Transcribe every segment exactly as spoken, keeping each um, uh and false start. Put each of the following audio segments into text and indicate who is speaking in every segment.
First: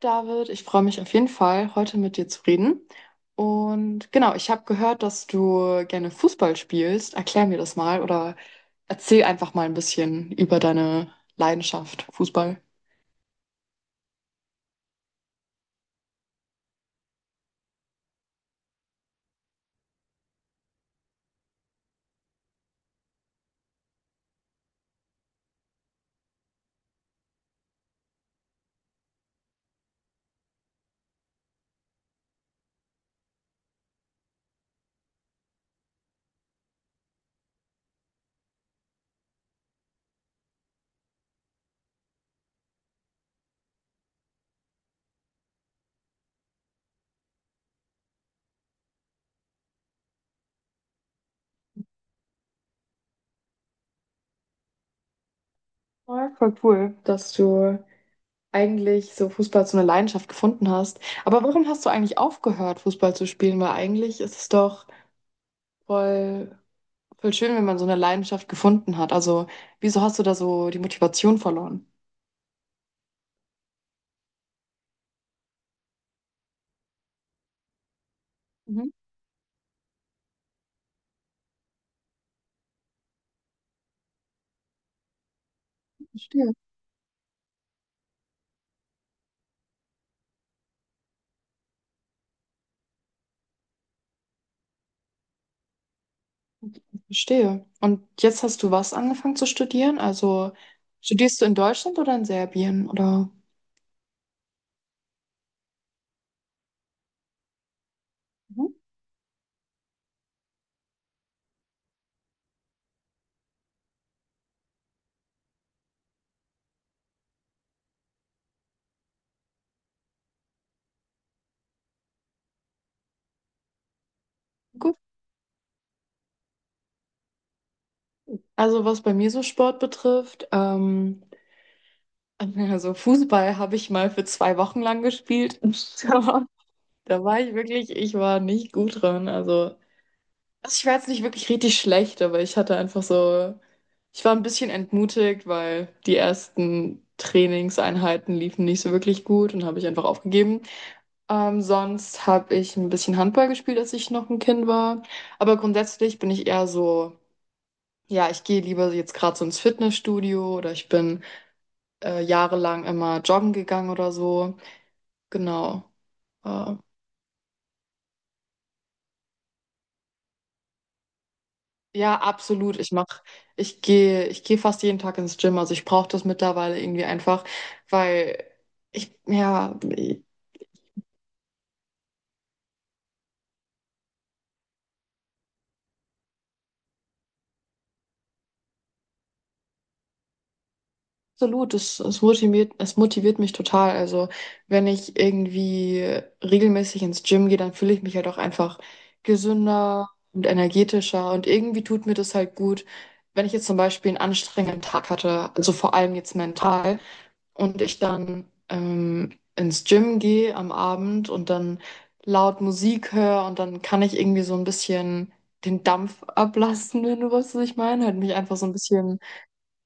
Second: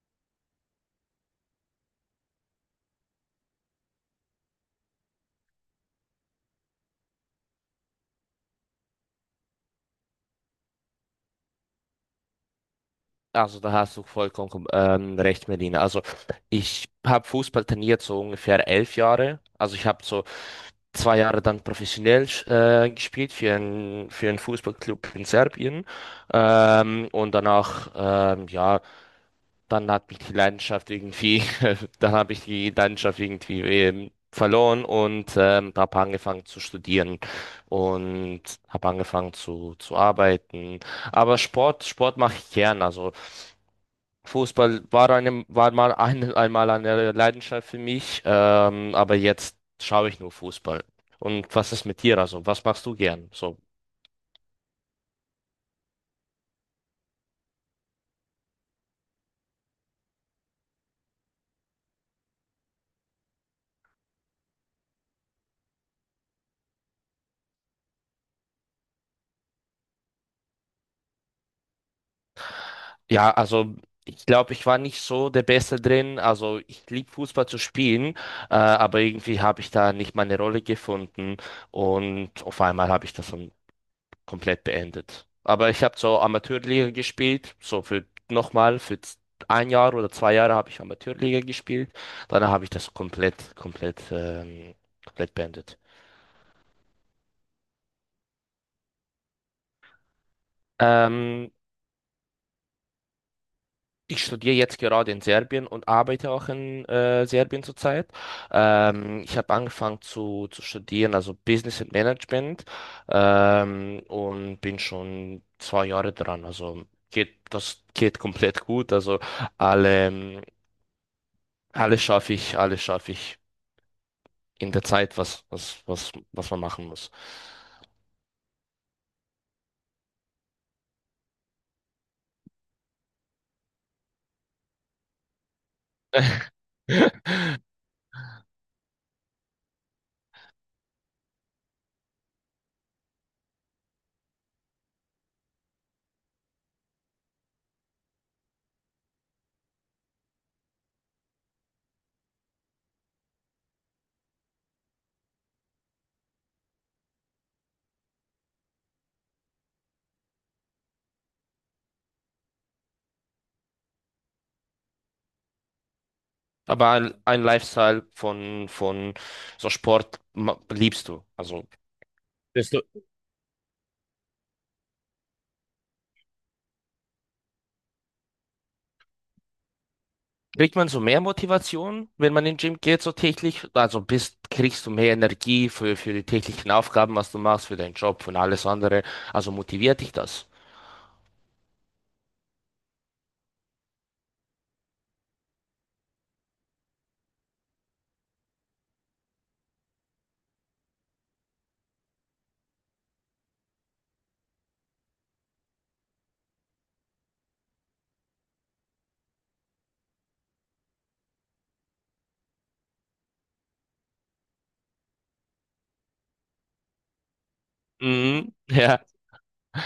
Speaker 1: David, ich freue mich auf jeden Fall, heute mit dir zu reden. Und genau, ich habe gehört, dass du gerne Fußball spielst. Erklär mir das mal oder erzähl einfach mal ein bisschen über deine Leidenschaft Fußball.
Speaker 2: Also da hast du vollkommen kom- ähm, recht, Melina. Also ich habe Fußball trainiert so ungefähr elf Jahre. Also ich habe so zwei Jahre dann professionell äh, gespielt für einen für einen Fußballclub in Serbien. Ähm, und danach, ähm, ja, dann hat mich die Leidenschaft irgendwie, dann habe ich die Leidenschaft irgendwie ähm, verloren und ähm, habe angefangen zu studieren und habe angefangen zu, zu arbeiten. Aber Sport, Sport mache ich gern. Also Fußball war, eine, war mal ein, einmal eine Leidenschaft für mich, ähm, aber jetzt schaue ich nur Fußball. Und was ist mit dir? Also, was machst du gern? So,
Speaker 1: Ja, voll cool, dass du eigentlich so Fußball zu einer Leidenschaft gefunden hast. Aber warum hast du eigentlich aufgehört, Fußball zu spielen? Weil eigentlich ist es doch voll, voll schön, wenn man so eine Leidenschaft gefunden hat. Also, wieso hast du da so die Motivation verloren?
Speaker 2: ja, also ich glaube, ich war nicht so der Beste drin. Also ich liebe Fußball zu spielen, äh,
Speaker 1: Mhm,
Speaker 2: aber irgendwie habe ich da nicht meine Rolle gefunden und auf einmal habe ich das dann komplett beendet. Aber ich habe so
Speaker 1: verstehe.
Speaker 2: Amateurliga gespielt, so für nochmal für z- ein Jahr oder zwei Jahre habe ich Amateurliga gespielt. Danach habe ich das komplett, komplett, ähm, komplett beendet.
Speaker 1: Verstehe. Und jetzt hast du was angefangen zu studieren? Also studierst du
Speaker 2: Ähm,
Speaker 1: in Deutschland oder in Serbien? Oder?
Speaker 2: Ich studiere jetzt gerade in Serbien und arbeite auch in äh, Serbien zurzeit.
Speaker 1: Mhm.
Speaker 2: Ähm, ich habe angefangen zu, zu studieren, also Business and Management, ähm, und bin schon zwei Jahre dran. Also geht, das geht komplett gut. Also alle ähm, alles schaffe ich, alles schaffe ich in der
Speaker 1: Gut.
Speaker 2: Zeit, was, was, was, was man machen muss.
Speaker 1: Also was bei mir so Sport betrifft, ähm, also Fußball habe ich mal für zwei Wochen lang gespielt. Aber da war ich wirklich, ich war nicht gut drin. Also, also ich war jetzt nicht wirklich richtig schlecht, aber ich hatte einfach so, ich war ein bisschen entmutigt, weil die ersten Trainingseinheiten liefen nicht so wirklich gut und habe ich einfach aufgegeben. Ähm, sonst habe ich ein bisschen Handball gespielt, als ich noch ein Kind war. Aber grundsätzlich bin ich eher so, ja, ich gehe lieber jetzt gerade so ins Fitnessstudio oder ich bin äh, jahrelang immer joggen gegangen oder so. Genau. Äh,
Speaker 2: Aber ein, ein Lifestyle von, von so Sport ma- liebst du. Also
Speaker 1: ja,
Speaker 2: Bist
Speaker 1: absolut. Ich mach, ich gehe, ich gehe fast jeden Tag ins Gym. Also ich brauche das mittlerweile irgendwie einfach, weil ich, ja,
Speaker 2: kriegt man so mehr Motivation, wenn man in den Gym geht, so täglich? Also bist, kriegst du mehr Energie für, für die täglichen Aufgaben, was du machst, für deinen Job und alles andere. Also motiviert dich das?
Speaker 1: absolut, es, es motiviert, es motiviert mich total. Also, wenn ich irgendwie regelmäßig ins Gym gehe, dann fühle ich mich halt auch einfach gesünder und energetischer und irgendwie tut mir das halt gut. Wenn ich jetzt zum Beispiel einen anstrengenden Tag hatte, also vor allem jetzt mental, und ich dann ähm, ins Gym gehe am Abend und dann laut Musik höre und dann kann ich irgendwie so ein bisschen den Dampf ablassen, wenn du weißt, was ich meine, halt mich
Speaker 2: Mhm,
Speaker 1: einfach so ein
Speaker 2: ja.
Speaker 1: bisschen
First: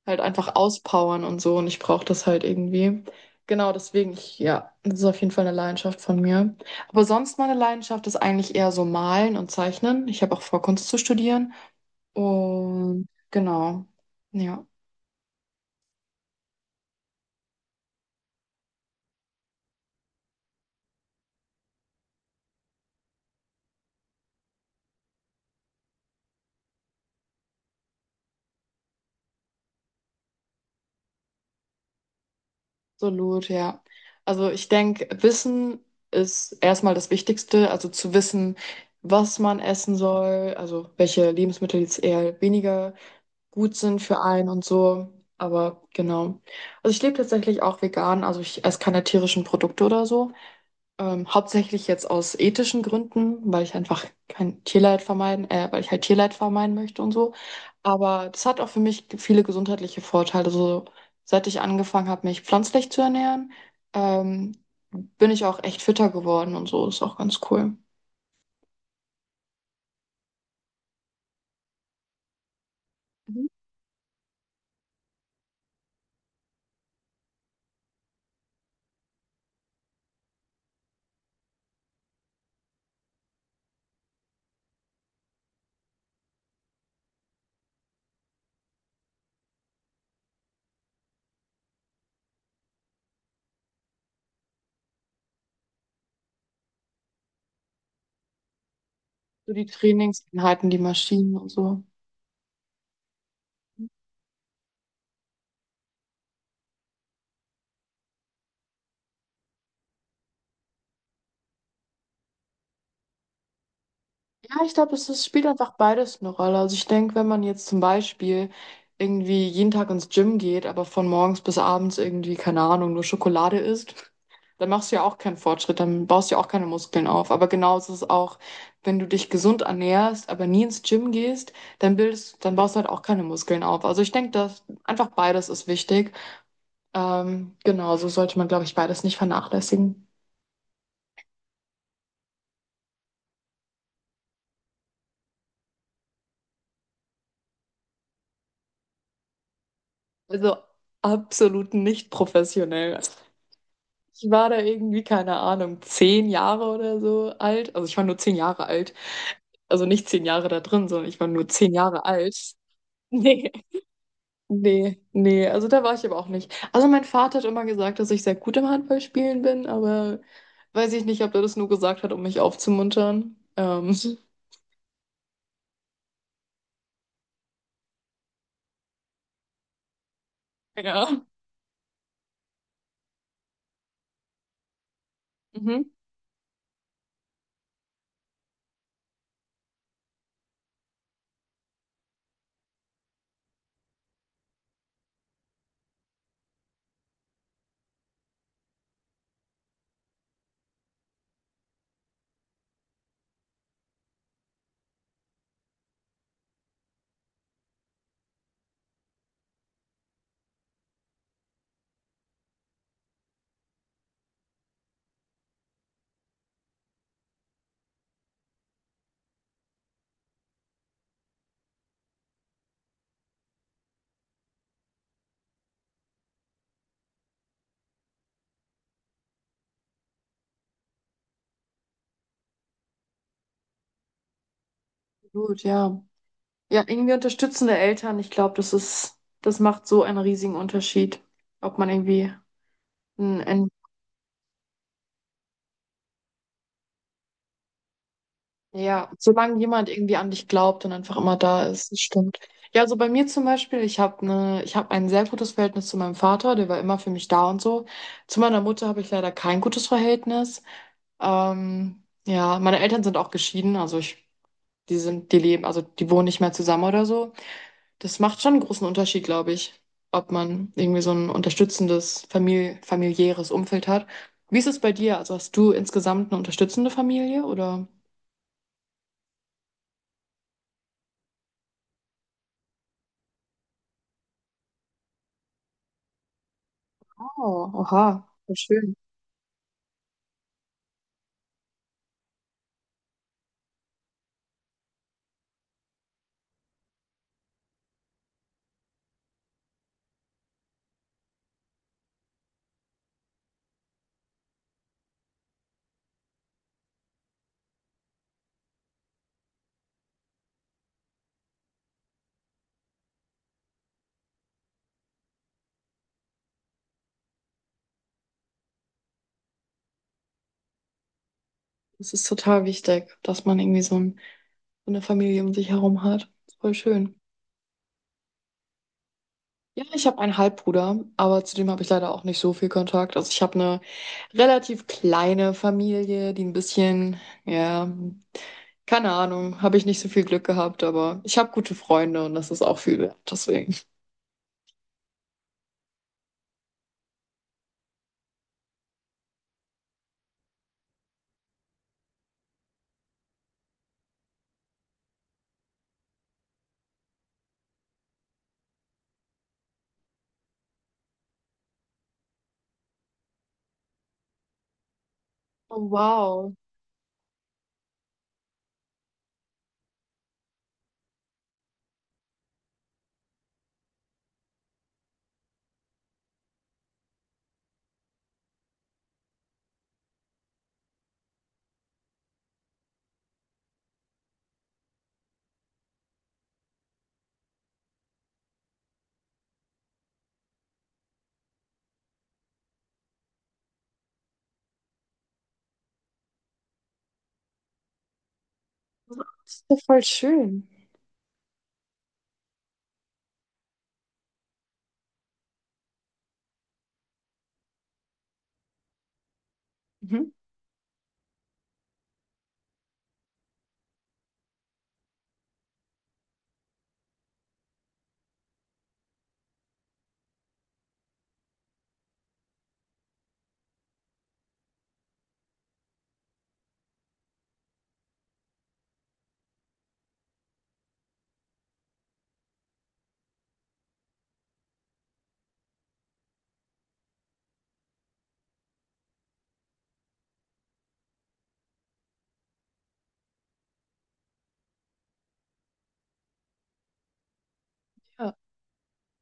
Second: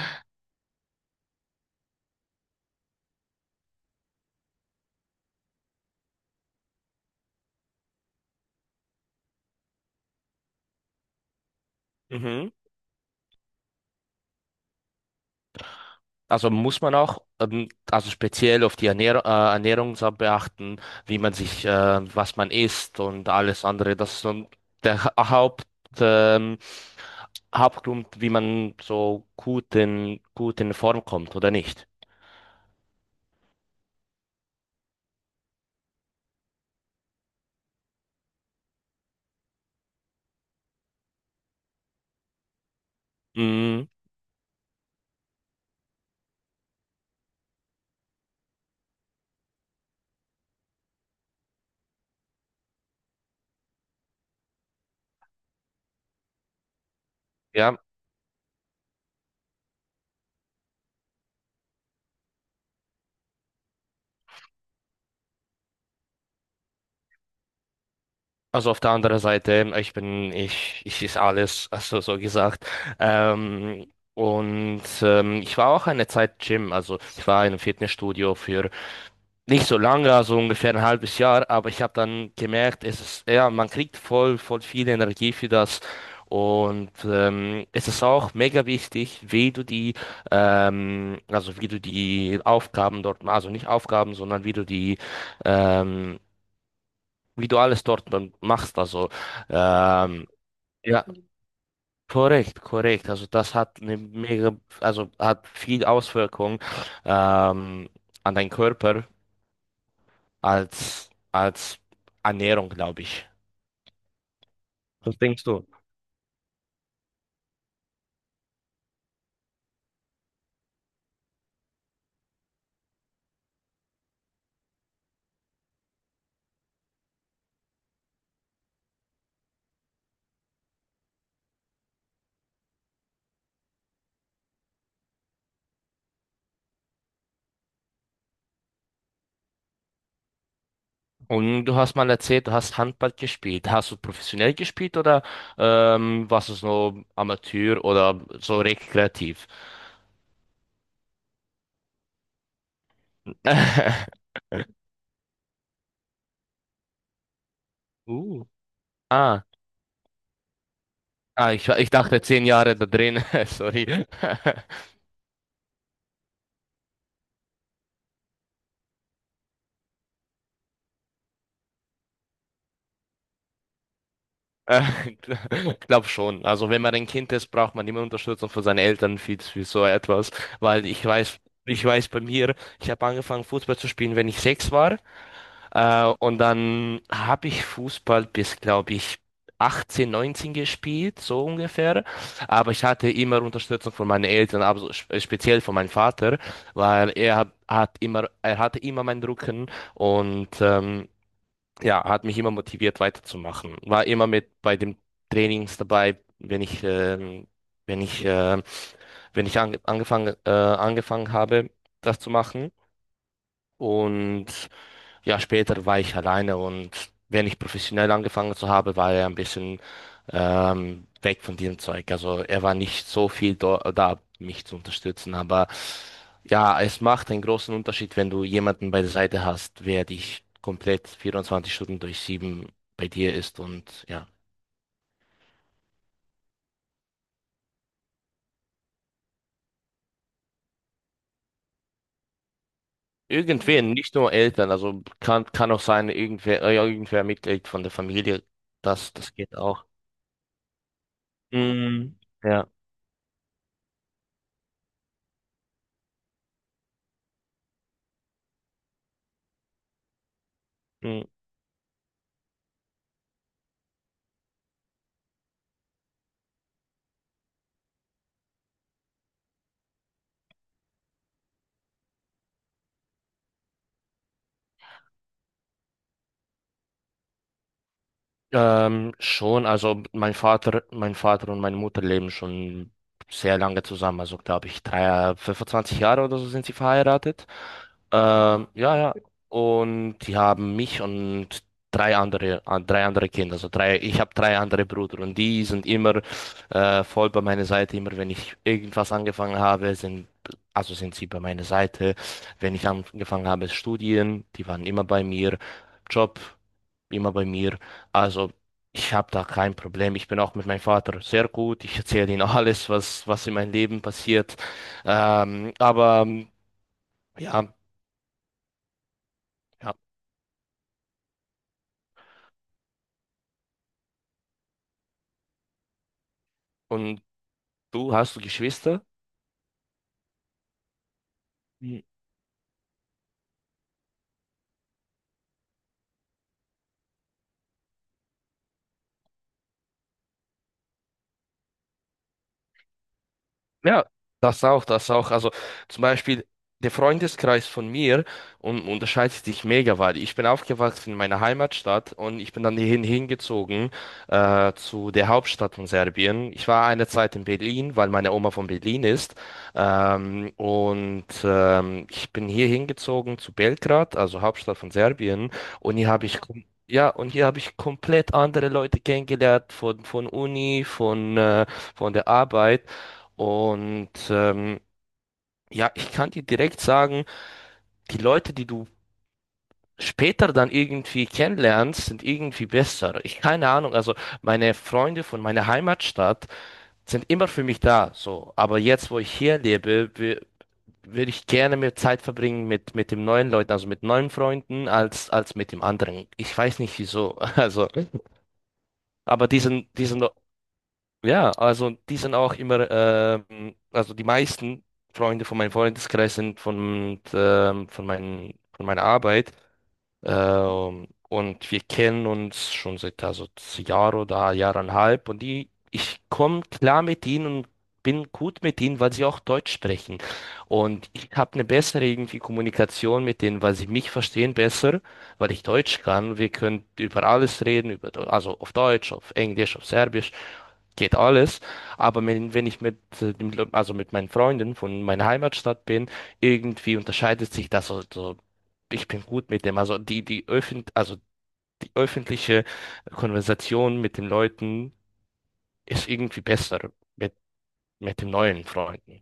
Speaker 1: halt einfach auspowern und so und ich brauche das halt irgendwie. Genau, deswegen, ich, ja, das ist auf jeden Fall eine Leidenschaft von mir. Aber sonst meine Leidenschaft ist eigentlich eher so Malen und Zeichnen. Ich habe auch vor, Kunst zu studieren.
Speaker 2: Mhm.
Speaker 1: Und genau, ja,
Speaker 2: Also muss man auch, ähm, also speziell auf die Ernährung, äh, Ernährungsart beachten, wie man sich, äh, was man isst und alles andere. Das ist so der Ha- Haupt, ähm, Hauptgrund, wie man so gut in, gut in Form kommt oder nicht.
Speaker 1: absolut, ja. Also ich denke, Wissen ist erstmal das Wichtigste, also zu wissen, was man essen soll, also welche Lebensmittel jetzt eher weniger gut
Speaker 2: Mhm,
Speaker 1: sind für einen und so. Aber genau. Also ich lebe tatsächlich auch vegan, also ich esse keine tierischen Produkte oder so. Ähm, hauptsächlich jetzt aus ethischen Gründen, weil ich einfach kein Tierleid vermeiden, äh, weil ich halt Tierleid vermeiden möchte und so.
Speaker 2: ja,
Speaker 1: Aber das hat auch für mich viele gesundheitliche Vorteile. So, seit ich angefangen habe, mich pflanzlich zu ernähren, ähm, bin ich auch echt fitter geworden und so. Ist auch ganz cool.
Speaker 2: also auf der anderen Seite, ich bin, ich, ich ist alles, also so gesagt.
Speaker 1: Mhm.
Speaker 2: Ähm, und ähm, ich war auch eine Zeit Gym, also ich war in einem Fitnessstudio für nicht so lange, also ungefähr ein halbes Jahr, aber ich habe dann gemerkt, es ist, ja, man kriegt voll, voll viel Energie für das. Und ähm, es ist auch mega wichtig, wie du die, ähm, also wie du die Aufgaben dort, also nicht Aufgaben, sondern wie du die, ähm, wie du alles dort dann machst. Also
Speaker 1: So die
Speaker 2: ähm,
Speaker 1: Trainingseinheiten, die
Speaker 2: ja,
Speaker 1: Maschinen und so.
Speaker 2: korrekt, korrekt. Also das hat eine mega, also hat viel Auswirkung ähm, an deinen Körper als, als Ernährung, glaube ich.
Speaker 1: Ja, ich glaube, es
Speaker 2: Was
Speaker 1: ist,
Speaker 2: denkst
Speaker 1: spielt
Speaker 2: du?
Speaker 1: einfach beides eine Rolle. Also ich denke, wenn man jetzt zum Beispiel irgendwie jeden Tag ins Gym geht, aber von morgens bis abends irgendwie, keine Ahnung, nur Schokolade isst, dann machst du ja auch keinen Fortschritt, dann baust du ja auch keine Muskeln auf. Aber genauso ist es auch, wenn du dich gesund ernährst, aber nie ins Gym gehst, dann bildest, dann baust du halt auch keine Muskeln auf. Also ich denke, dass einfach beides ist wichtig. Ähm, genau, so sollte man, glaube ich, beides nicht vernachlässigen.
Speaker 2: Und du hast mal erzählt, du hast Handball gespielt. Hast du professionell gespielt oder ähm, warst du so Amateur oder so rekreativ?
Speaker 1: Also absolut nicht professionell. Ich war da irgendwie, keine Ahnung, zehn Jahre oder so alt. Also ich war nur zehn
Speaker 2: Uh.
Speaker 1: Jahre alt.
Speaker 2: Ah,
Speaker 1: Also nicht zehn Jahre da drin, sondern ich war nur
Speaker 2: ah ich,
Speaker 1: zehn
Speaker 2: ich
Speaker 1: Jahre
Speaker 2: dachte
Speaker 1: alt.
Speaker 2: zehn Jahre da drin.
Speaker 1: Nee,
Speaker 2: Sorry.
Speaker 1: nee, nee. Also da war ich aber auch nicht. Also mein Vater hat immer gesagt, dass ich sehr gut im Handballspielen bin, aber weiß ich nicht, ob er das nur gesagt hat, um mich aufzumuntern. Ähm,
Speaker 2: Äh, Glaub schon. Also wenn man ein Kind ist, braucht man immer Unterstützung von seinen Eltern für, für so etwas. Weil ich
Speaker 1: ja.
Speaker 2: weiß, ich weiß bei mir, ich habe angefangen Fußball zu spielen, wenn ich sechs war.
Speaker 1: Mhm.
Speaker 2: Äh, und dann habe ich Fußball bis, glaube ich, achtzehn, neunzehn gespielt, so ungefähr. Aber ich hatte immer Unterstützung von meinen Eltern, aber so spe- speziell von meinem Vater, weil er hat, hat immer, er hatte immer meinen Rücken und ähm, ja, hat mich immer motiviert weiterzumachen. War immer mit bei den Trainings dabei, wenn ich, ähm, wenn ich, äh, wenn ich ange angefangen, äh, angefangen habe, das zu machen. Und ja, später war ich alleine und wenn ich professionell angefangen zu habe, war er ein bisschen ähm, weg von diesem Zeug. Also er war nicht so viel do- da, mich zu unterstützen. Aber ja, es macht einen großen Unterschied, wenn du jemanden bei der Seite hast, wer dich komplett vierundzwanzig Stunden durch sieben bei dir ist und ja.
Speaker 1: Gut, ja. Ja, irgendwie unterstützende Eltern. Ich glaube, das ist, das macht so einen riesigen Unterschied, ob man irgendwie ein, ein
Speaker 2: Irgendwen, nicht nur Eltern, also kann, kann auch sein, irgendwer, äh, irgendwer Mitglied von der Familie,
Speaker 1: Ja,
Speaker 2: das, das geht
Speaker 1: solange
Speaker 2: auch.
Speaker 1: jemand irgendwie an dich glaubt und einfach immer da ist, das
Speaker 2: Mm,
Speaker 1: stimmt.
Speaker 2: ja.
Speaker 1: Ja, also bei mir zum Beispiel, ich habe ne, ich habe ein sehr gutes Verhältnis zu meinem Vater, der war immer für mich da und so. Zu meiner Mutter habe ich leider kein gutes Verhältnis. Ähm, ja, meine Eltern sind auch geschieden, also ich, die sind, die leben, also die wohnen nicht mehr zusammen oder so. Das macht schon einen großen Unterschied, glaube ich, ob man irgendwie so ein unterstützendes famili familiäres Umfeld hat. Wie ist es bei dir? Also hast du insgesamt eine unterstützende Familie oder?
Speaker 2: Ähm, schon, also mein Vater, mein Vater und meine Mutter leben schon sehr lange zusammen, also glaube ich, drei, fünfundzwanzig Jahre oder so sind sie verheiratet.
Speaker 1: Oh, aha, voll
Speaker 2: Ähm,
Speaker 1: schön.
Speaker 2: ja, ja. Und die haben mich und drei andere, an- drei andere Kinder, also drei, ich habe drei andere Brüder und die sind immer äh, voll bei meiner Seite, immer wenn ich irgendwas angefangen habe, sind Also sind sie bei meiner Seite. Wenn ich angefangen habe, Studien, die waren immer bei mir. Job immer bei mir. Also ich habe da kein Problem. Ich bin auch mit meinem Vater sehr gut. Ich erzähle ihm alles, was, was in meinem Leben passiert. Ähm, aber ähm, ja, ja.
Speaker 1: Das ist total wichtig, dass man irgendwie so, ein, so eine Familie um sich herum hat. Voll schön.
Speaker 2: Und du, hast du Geschwister?
Speaker 1: Ja, ich habe einen Halbbruder, aber zu dem habe ich leider auch nicht so viel Kontakt. Also ich habe eine relativ kleine Familie, die ein bisschen, ja, keine Ahnung, habe ich nicht so viel Glück gehabt, aber ich habe gute Freunde und das ist auch viel wert, deswegen.
Speaker 2: Ja, das auch, das auch. Also zum Beispiel der Freundeskreis von mir un- unterscheidet sich mega, weil ich bin aufgewachsen in meiner Heimatstadt und ich bin dann hierhin hingezogen äh, zu der Hauptstadt von Serbien. Ich war eine Zeit in Berlin, weil meine Oma von Berlin ist. Ähm, und ähm, ich bin hier hingezogen zu Belgrad, also Hauptstadt von Serbien.
Speaker 1: Oh,
Speaker 2: Und hier habe ich
Speaker 1: wow,
Speaker 2: kom- ja, und hier habe ich komplett andere Leute kennengelernt von, von Uni, von, äh, von der Arbeit. Und ähm, ja, ich kann dir direkt sagen, die Leute, die du später dann irgendwie kennenlernst, sind irgendwie besser. Ich keine Ahnung, also meine Freunde von meiner Heimatstadt sind immer für mich da, so. Aber jetzt, wo ich hier lebe, wi- würde ich gerne mehr Zeit verbringen mit mit den neuen Leuten, also mit neuen Freunden, als als mit dem anderen. Ich weiß nicht wieso. Also, aber
Speaker 1: das ist ja
Speaker 2: diesen
Speaker 1: voll
Speaker 2: diesen
Speaker 1: schön.
Speaker 2: Ja, also die sind auch immer, ähm, also die meisten Freunde von meinem Freundeskreis sind von, ähm, von meinen, von meiner Arbeit.
Speaker 1: Mhm.
Speaker 2: Ähm, und wir kennen uns schon seit also Jahr oder Jahreinhalb. Und die, ich komme klar mit ihnen und bin gut mit ihnen, weil sie auch Deutsch sprechen. Und ich habe eine bessere irgendwie Kommunikation mit denen, weil sie mich verstehen besser, weil ich Deutsch kann. Wir können über alles reden, über, also auf Deutsch, auf Englisch, auf Serbisch geht alles. Aber wenn, wenn ich mit, äh, dem, Le- also mit meinen Freunden von meiner Heimatstadt bin, irgendwie unterscheidet sich das. Also, ich bin gut mit dem. Also die, die öffent, also die öffentliche Konversation mit den Leuten ist irgendwie besser mit, mit den
Speaker 1: Ja.
Speaker 2: neuen Freunden.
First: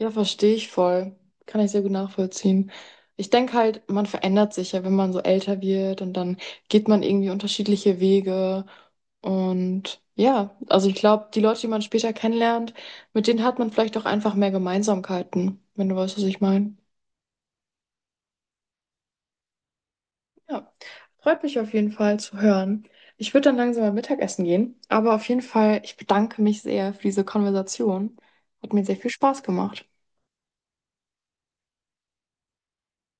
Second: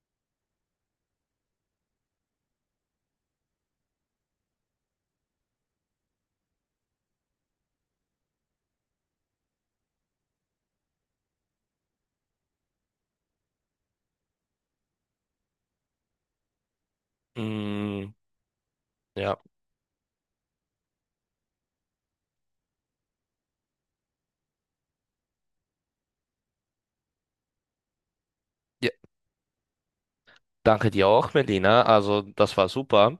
Speaker 1: Ja, verstehe ich voll. Kann ich sehr gut nachvollziehen. Ich denke halt, man verändert sich ja, wenn man so älter wird und dann geht man irgendwie unterschiedliche Wege. Und ja, also ich glaube, die Leute, die man später kennenlernt, mit denen hat man vielleicht auch einfach mehr Gemeinsamkeiten, wenn du weißt, was ich meine.
Speaker 2: Mm, ja.
Speaker 1: Ja, freut mich auf jeden Fall zu hören. Ich würde dann langsam mal Mittagessen gehen, aber auf jeden Fall, ich bedanke mich sehr für diese Konversation. Hat mir
Speaker 2: Ja,
Speaker 1: sehr viel Spaß gemacht.
Speaker 2: danke dir auch, Melina. Also das war super.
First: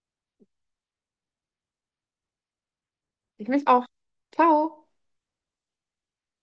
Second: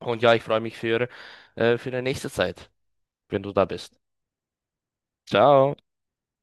Speaker 2: Und ja, ich freue mich für, äh, für die nächste Zeit, wenn
Speaker 1: Ich
Speaker 2: du da
Speaker 1: mich auch.
Speaker 2: bist.
Speaker 1: Ciao.
Speaker 2: Ciao.